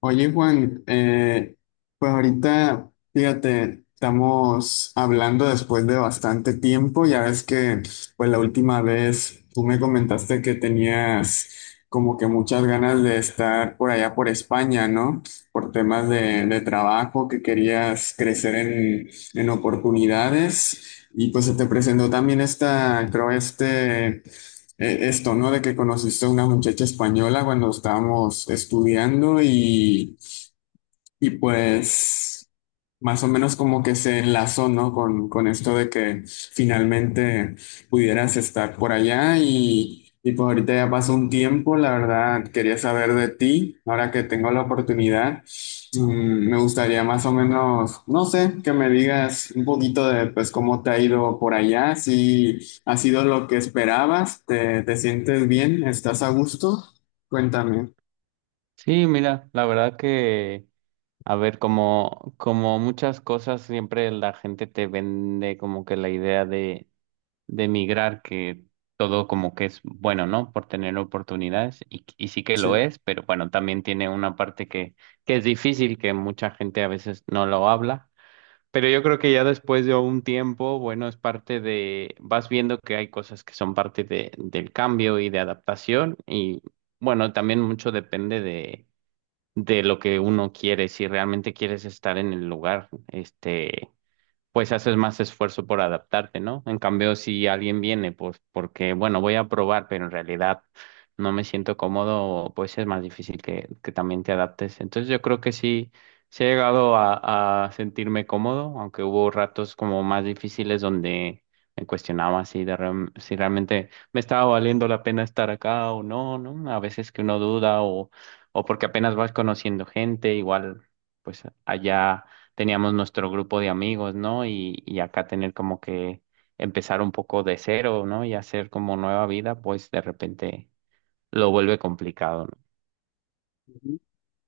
Oye, Juan, pues ahorita, fíjate, estamos hablando después de bastante tiempo. Ya ves que, pues la última vez tú me comentaste que tenías como que muchas ganas de estar por allá por España, ¿no? Por temas de trabajo, que querías crecer en oportunidades. Y pues se te presentó también esta, creo, esto, ¿no? De que conociste a una muchacha española cuando estábamos estudiando y pues más o menos como que se enlazó, ¿no? Con esto de que finalmente pudieras estar por allá y pues ahorita ya pasó un tiempo, la verdad quería saber de ti, ahora que tengo la oportunidad, me gustaría más o menos, no sé, que me digas un poquito de pues cómo te ha ido por allá, si ha sido lo que esperabas, te sientes bien, estás a gusto, cuéntame, Sí, mira, la verdad que, a ver, como muchas cosas, siempre la gente te vende como que la idea de emigrar, que todo como que es bueno, ¿no? Por tener oportunidades, y sí que lo sí. es, pero bueno, también tiene una parte que es difícil, que mucha gente a veces no lo habla. Pero yo creo que ya después de un tiempo, bueno, es parte de, vas viendo que hay cosas que son parte de, del cambio y de adaptación, y bueno, también mucho depende de lo que uno quiere, si realmente quieres estar en el lugar, este, pues haces más esfuerzo por adaptarte, ¿no? En cambio, si alguien viene, pues porque, bueno, voy a probar, pero en realidad no me siento cómodo, pues es más difícil que también te adaptes. Entonces yo creo que sí, sí he llegado a sentirme cómodo, aunque hubo ratos como más difíciles donde me cuestionaba si, si realmente me estaba valiendo la pena estar acá o no, ¿no? A veces que uno duda o porque apenas vas conociendo gente, igual, pues allá teníamos nuestro grupo de amigos, ¿no? Y acá tener como que empezar un poco de cero, ¿no? Y hacer como nueva vida, pues de repente lo vuelve complicado,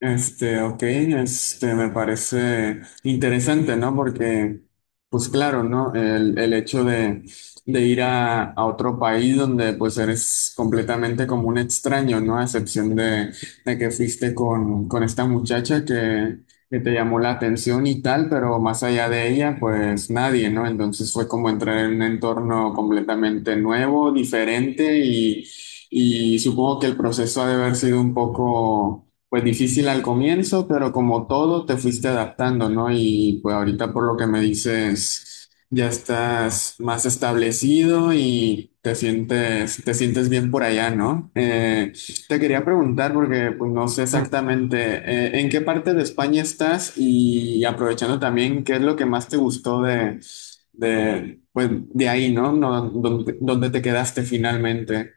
Este, ok, este, me parece interesante, ¿no? Porque, pues claro, ¿no? El hecho de ir a otro país donde pues eres completamente como un extraño, ¿no? A excepción de que fuiste con esta muchacha que te llamó la atención y tal, pero más allá de ella, pues nadie, ¿no? Entonces fue como entrar en un entorno completamente nuevo, diferente y supongo que el proceso ha de haber sido un poco pues difícil al comienzo, pero como todo te fuiste adaptando, ¿no? Y pues ahorita por lo que me dices, ya estás más establecido y te sientes bien por allá, ¿no? Te quería preguntar porque pues no sé ¿no? Exactamente en qué parte de España estás y aprovechando también qué es lo que más te gustó de pues de ahí, ¿no? No, donde, donde te quedaste finalmente.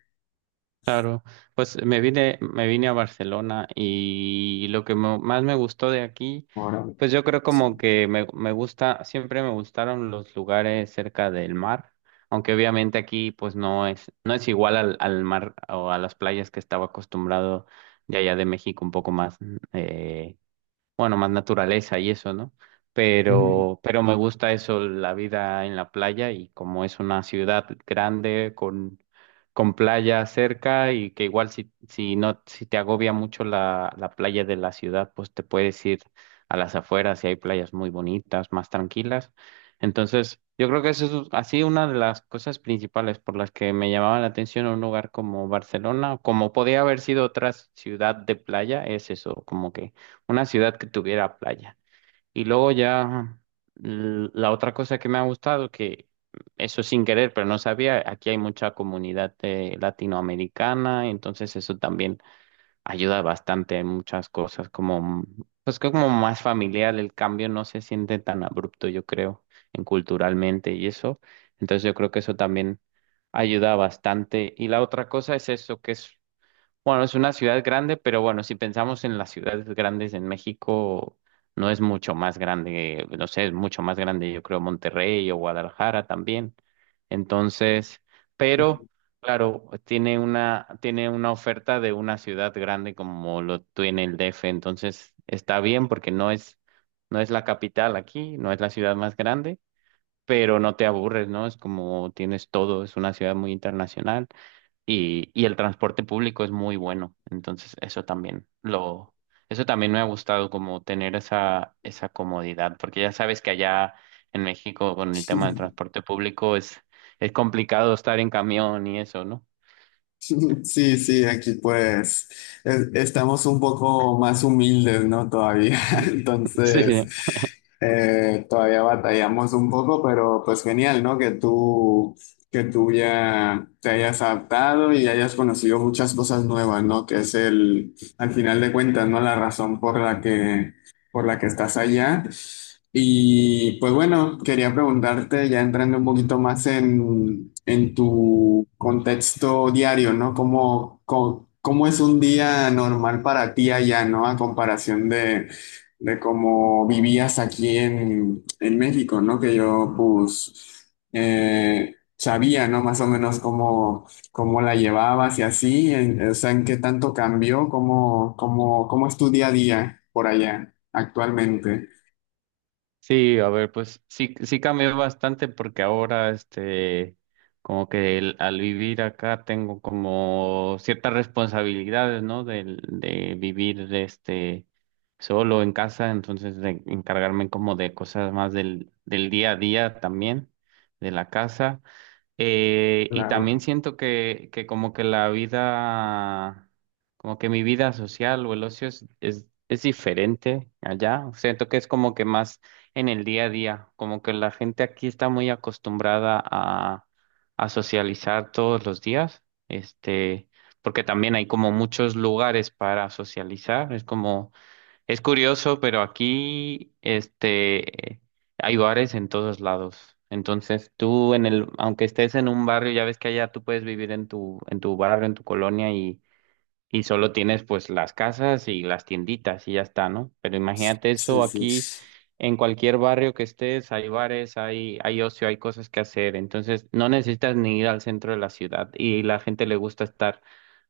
claro, pues me vine a Barcelona y lo que más me gustó de aquí, Ahora. pues yo creo como Sí. que me gusta, siempre me gustaron los lugares cerca del mar, aunque obviamente aquí pues no es, no es igual al, al mar o a las playas que estaba acostumbrado de allá de México un poco más eh, bueno, más naturaleza y eso, ¿no? Pero me gusta eso, la vida en la playa y como es una ciudad grande con playa cerca y que igual si, si no, si te agobia mucho la playa de la ciudad, pues te puedes ir a las afueras y hay playas muy bonitas, más tranquilas. Entonces, yo creo que eso es así una de las cosas principales por las que me llamaba la atención un lugar como Barcelona, como podía haber sido otra ciudad de playa, es eso, como que una ciudad que tuviera playa. Y luego ya la otra cosa que me ha gustado, que eso sin querer, pero no sabía, aquí hay mucha comunidad latinoamericana, entonces eso también ayuda bastante en muchas cosas, como pues que como más familiar, el cambio no se siente tan abrupto, yo creo, en culturalmente y eso. Entonces yo creo que eso también ayuda bastante. Y la otra cosa es eso, que es bueno, es una ciudad grande, pero bueno, si pensamos en las ciudades grandes en México, no es mucho más grande, no sé, es mucho más grande, yo creo, Monterrey o Guadalajara también. Entonces, pero Ujú. claro, tiene una oferta de una ciudad grande como lo tiene el DF, entonces está bien porque no es, no es la capital aquí, no es la ciudad más grande, pero no te aburres, ¿no? Es como tienes todo, es una ciudad muy internacional y el transporte público es muy bueno. Entonces, eso también lo, eso también me ha gustado como tener esa, esa comodidad, porque ya sabes que allá en México con el tema del transporte público es complicado estar en camión y eso, ¿no? Sí, sí, aquí pues estamos un poco más humildes, ¿no? Todavía. Sí, Entonces, sí. Todavía batallamos un poco, pero pues genial, ¿no? Que tú ya te hayas adaptado y hayas conocido muchas cosas nuevas, ¿no? Que es el, al final de cuentas, ¿no? La razón por la que estás allá. Y pues bueno, quería preguntarte, ya entrando un poquito más en tu contexto diario, ¿no? ¿Cómo es un día normal para ti allá, ¿no? A comparación de cómo vivías aquí en México, ¿no? Que yo pues sabía, ¿no? Más o menos cómo, cómo la llevabas y así, en- o sea, en qué tanto cambió, cómo es tu día a día por allá actualmente. Sí, a ver, pues sí, sí cambió bastante porque ahora, este, como que al vivir acá tengo como ciertas responsabilidades, ¿no? De vivir, este, solo en casa, entonces de encargarme como de cosas más del, del día a día también, de la casa. Y Claro. también siento que como que la vida, como que mi vida social o el ocio es diferente allá. Siento que es como que más en el día a día, como que la gente aquí está muy acostumbrada a socializar todos los días, este, porque también hay como muchos lugares para socializar, es como es curioso, pero aquí este hay bares en todos lados. Entonces, tú en el aunque estés en un barrio, ya ves que allá tú puedes vivir en tu barrio, en tu colonia y solo tienes pues las casas y las tienditas y ya está, ¿no? Pero imagínate Sí, eso sí. aquí en cualquier barrio que estés, hay bares, hay ocio, hay cosas que hacer, entonces no necesitas ni ir al centro de la ciudad y la gente le gusta estar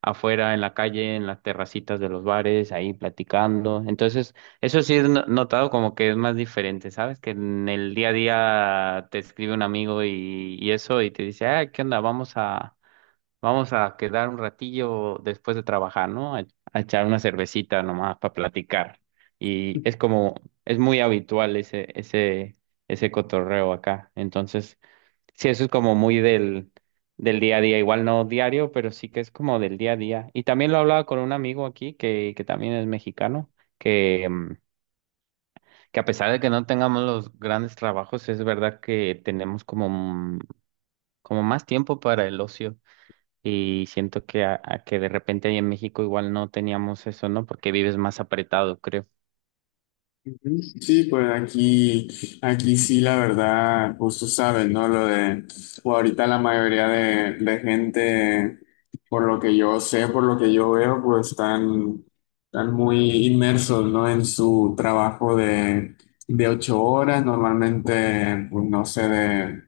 afuera en la calle, en las terracitas de los bares, ahí platicando. Entonces, eso sí he notado como que es más diferente, ¿sabes? Que en el día a día te escribe un amigo y eso y te dice, ah, ¿qué onda? Vamos a quedar un ratillo después de trabajar, ¿no? A echar una cervecita nomás para platicar. Y es como, es muy habitual ese cotorreo acá. Entonces, sí, eso es como muy del, del día a día. Igual no diario, pero sí que es como del día a día. Y también lo hablaba con un amigo aquí que también es mexicano, que, que a pesar de que no tengamos los grandes trabajos, es verdad que tenemos como, como más tiempo para el ocio. Y siento que, a que de repente ahí en México igual no teníamos eso, ¿no? Porque vives más apretado, creo. Ujú. Sí, pues aquí, aquí sí, la verdad, pues tú sabes, ¿no? Lo de, o ahorita la mayoría de gente, por lo que yo sé, por lo que yo veo, pues están, están muy inmersos, ¿no? En su trabajo de 8 horas, normalmente, pues no sé, de,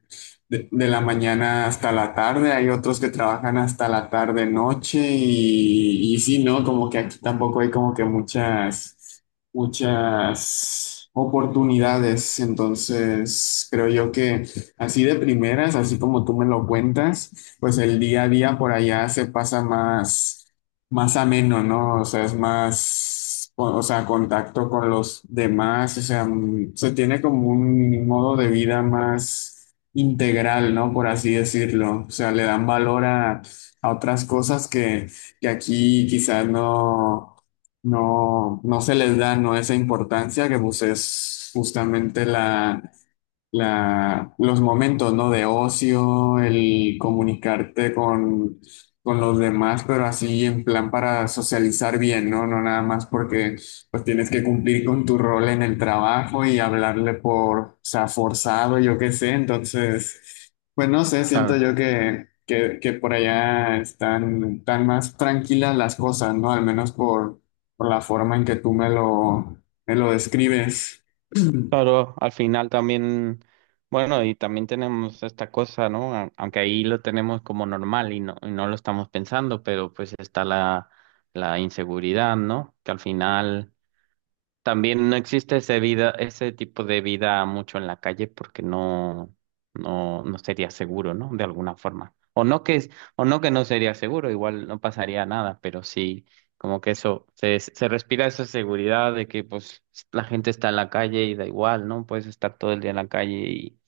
de, de la mañana hasta la tarde. Hay otros que trabajan hasta la tarde, noche, y sí, ¿no? Como que aquí tampoco hay como que muchas oportunidades. Entonces, creo yo que así de primeras, así como tú me lo cuentas, pues el día a día por allá se pasa más, más ameno, ¿no? O sea, es más, o sea, contacto con los demás, o sea, se tiene como un modo de vida más integral, ¿no? Por así decirlo. O sea, le dan valor a otras cosas que aquí quizás no. No, no se les da, no esa importancia que pues es justamente la, los momentos, ¿no? De ocio, el comunicarte con los demás, pero así en plan para socializar bien, ¿no? No nada más porque pues tienes que cumplir con tu rol en el trabajo y hablarle por, o sea, forzado, yo qué sé. Entonces, pues no sé, siento Claro. yo que por allá están, tan más tranquilas las cosas, ¿no? Al menos por la forma en que tú me lo describes. Claro, al final también, bueno, y también tenemos esta cosa, ¿no? A- Aunque ahí lo tenemos como normal y no lo estamos pensando, pero pues está la inseguridad, ¿no? Que al final también no existe ese vida, ese tipo de vida mucho en la calle porque no, no sería seguro, ¿no? De alguna forma. O no que es, o no que no sería seguro, igual no pasaría nada, pero sí, como que eso, se respira esa seguridad de que pues la gente está en la calle y da igual, ¿no? Puedes estar todo el día en la calle y,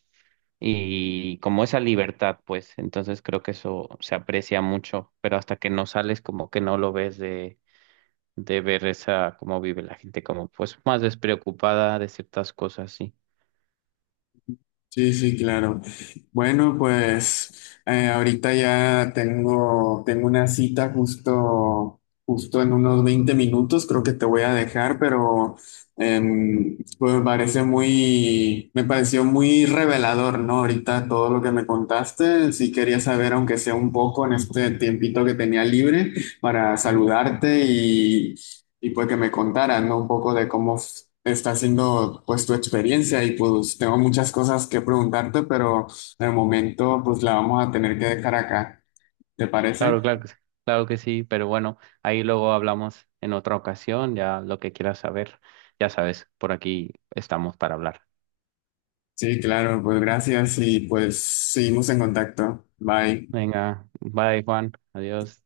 y como esa libertad, pues, entonces creo que eso se aprecia mucho, pero hasta que no sales, como que no lo ves de ver esa, cómo vive la gente, como pues más despreocupada de ciertas cosas, sí. Sí, sí, claro. Bueno, pues ahorita ya tengo, tengo una cita justo, justo en unos 20 minutos, creo que te voy a dejar, pero pues me parece muy, me pareció muy revelador, ¿no? Ahorita todo lo que me contaste, sí quería saber, aunque sea un poco en este tiempito que tenía libre, para Ujú. saludarte y pues que me contaras, ¿no? Un poco de cómo está siendo pues tu experiencia y pues tengo muchas cosas que preguntarte, pero de momento pues la vamos a tener que dejar acá, ¿te Claro, parece? Claro que sí, pero bueno, ahí luego hablamos en otra ocasión, ya lo que quieras saber, ya sabes, por aquí estamos para hablar. Sí, claro, pues gracias y pues seguimos en contacto. Bye. Venga, bye Juan, adiós.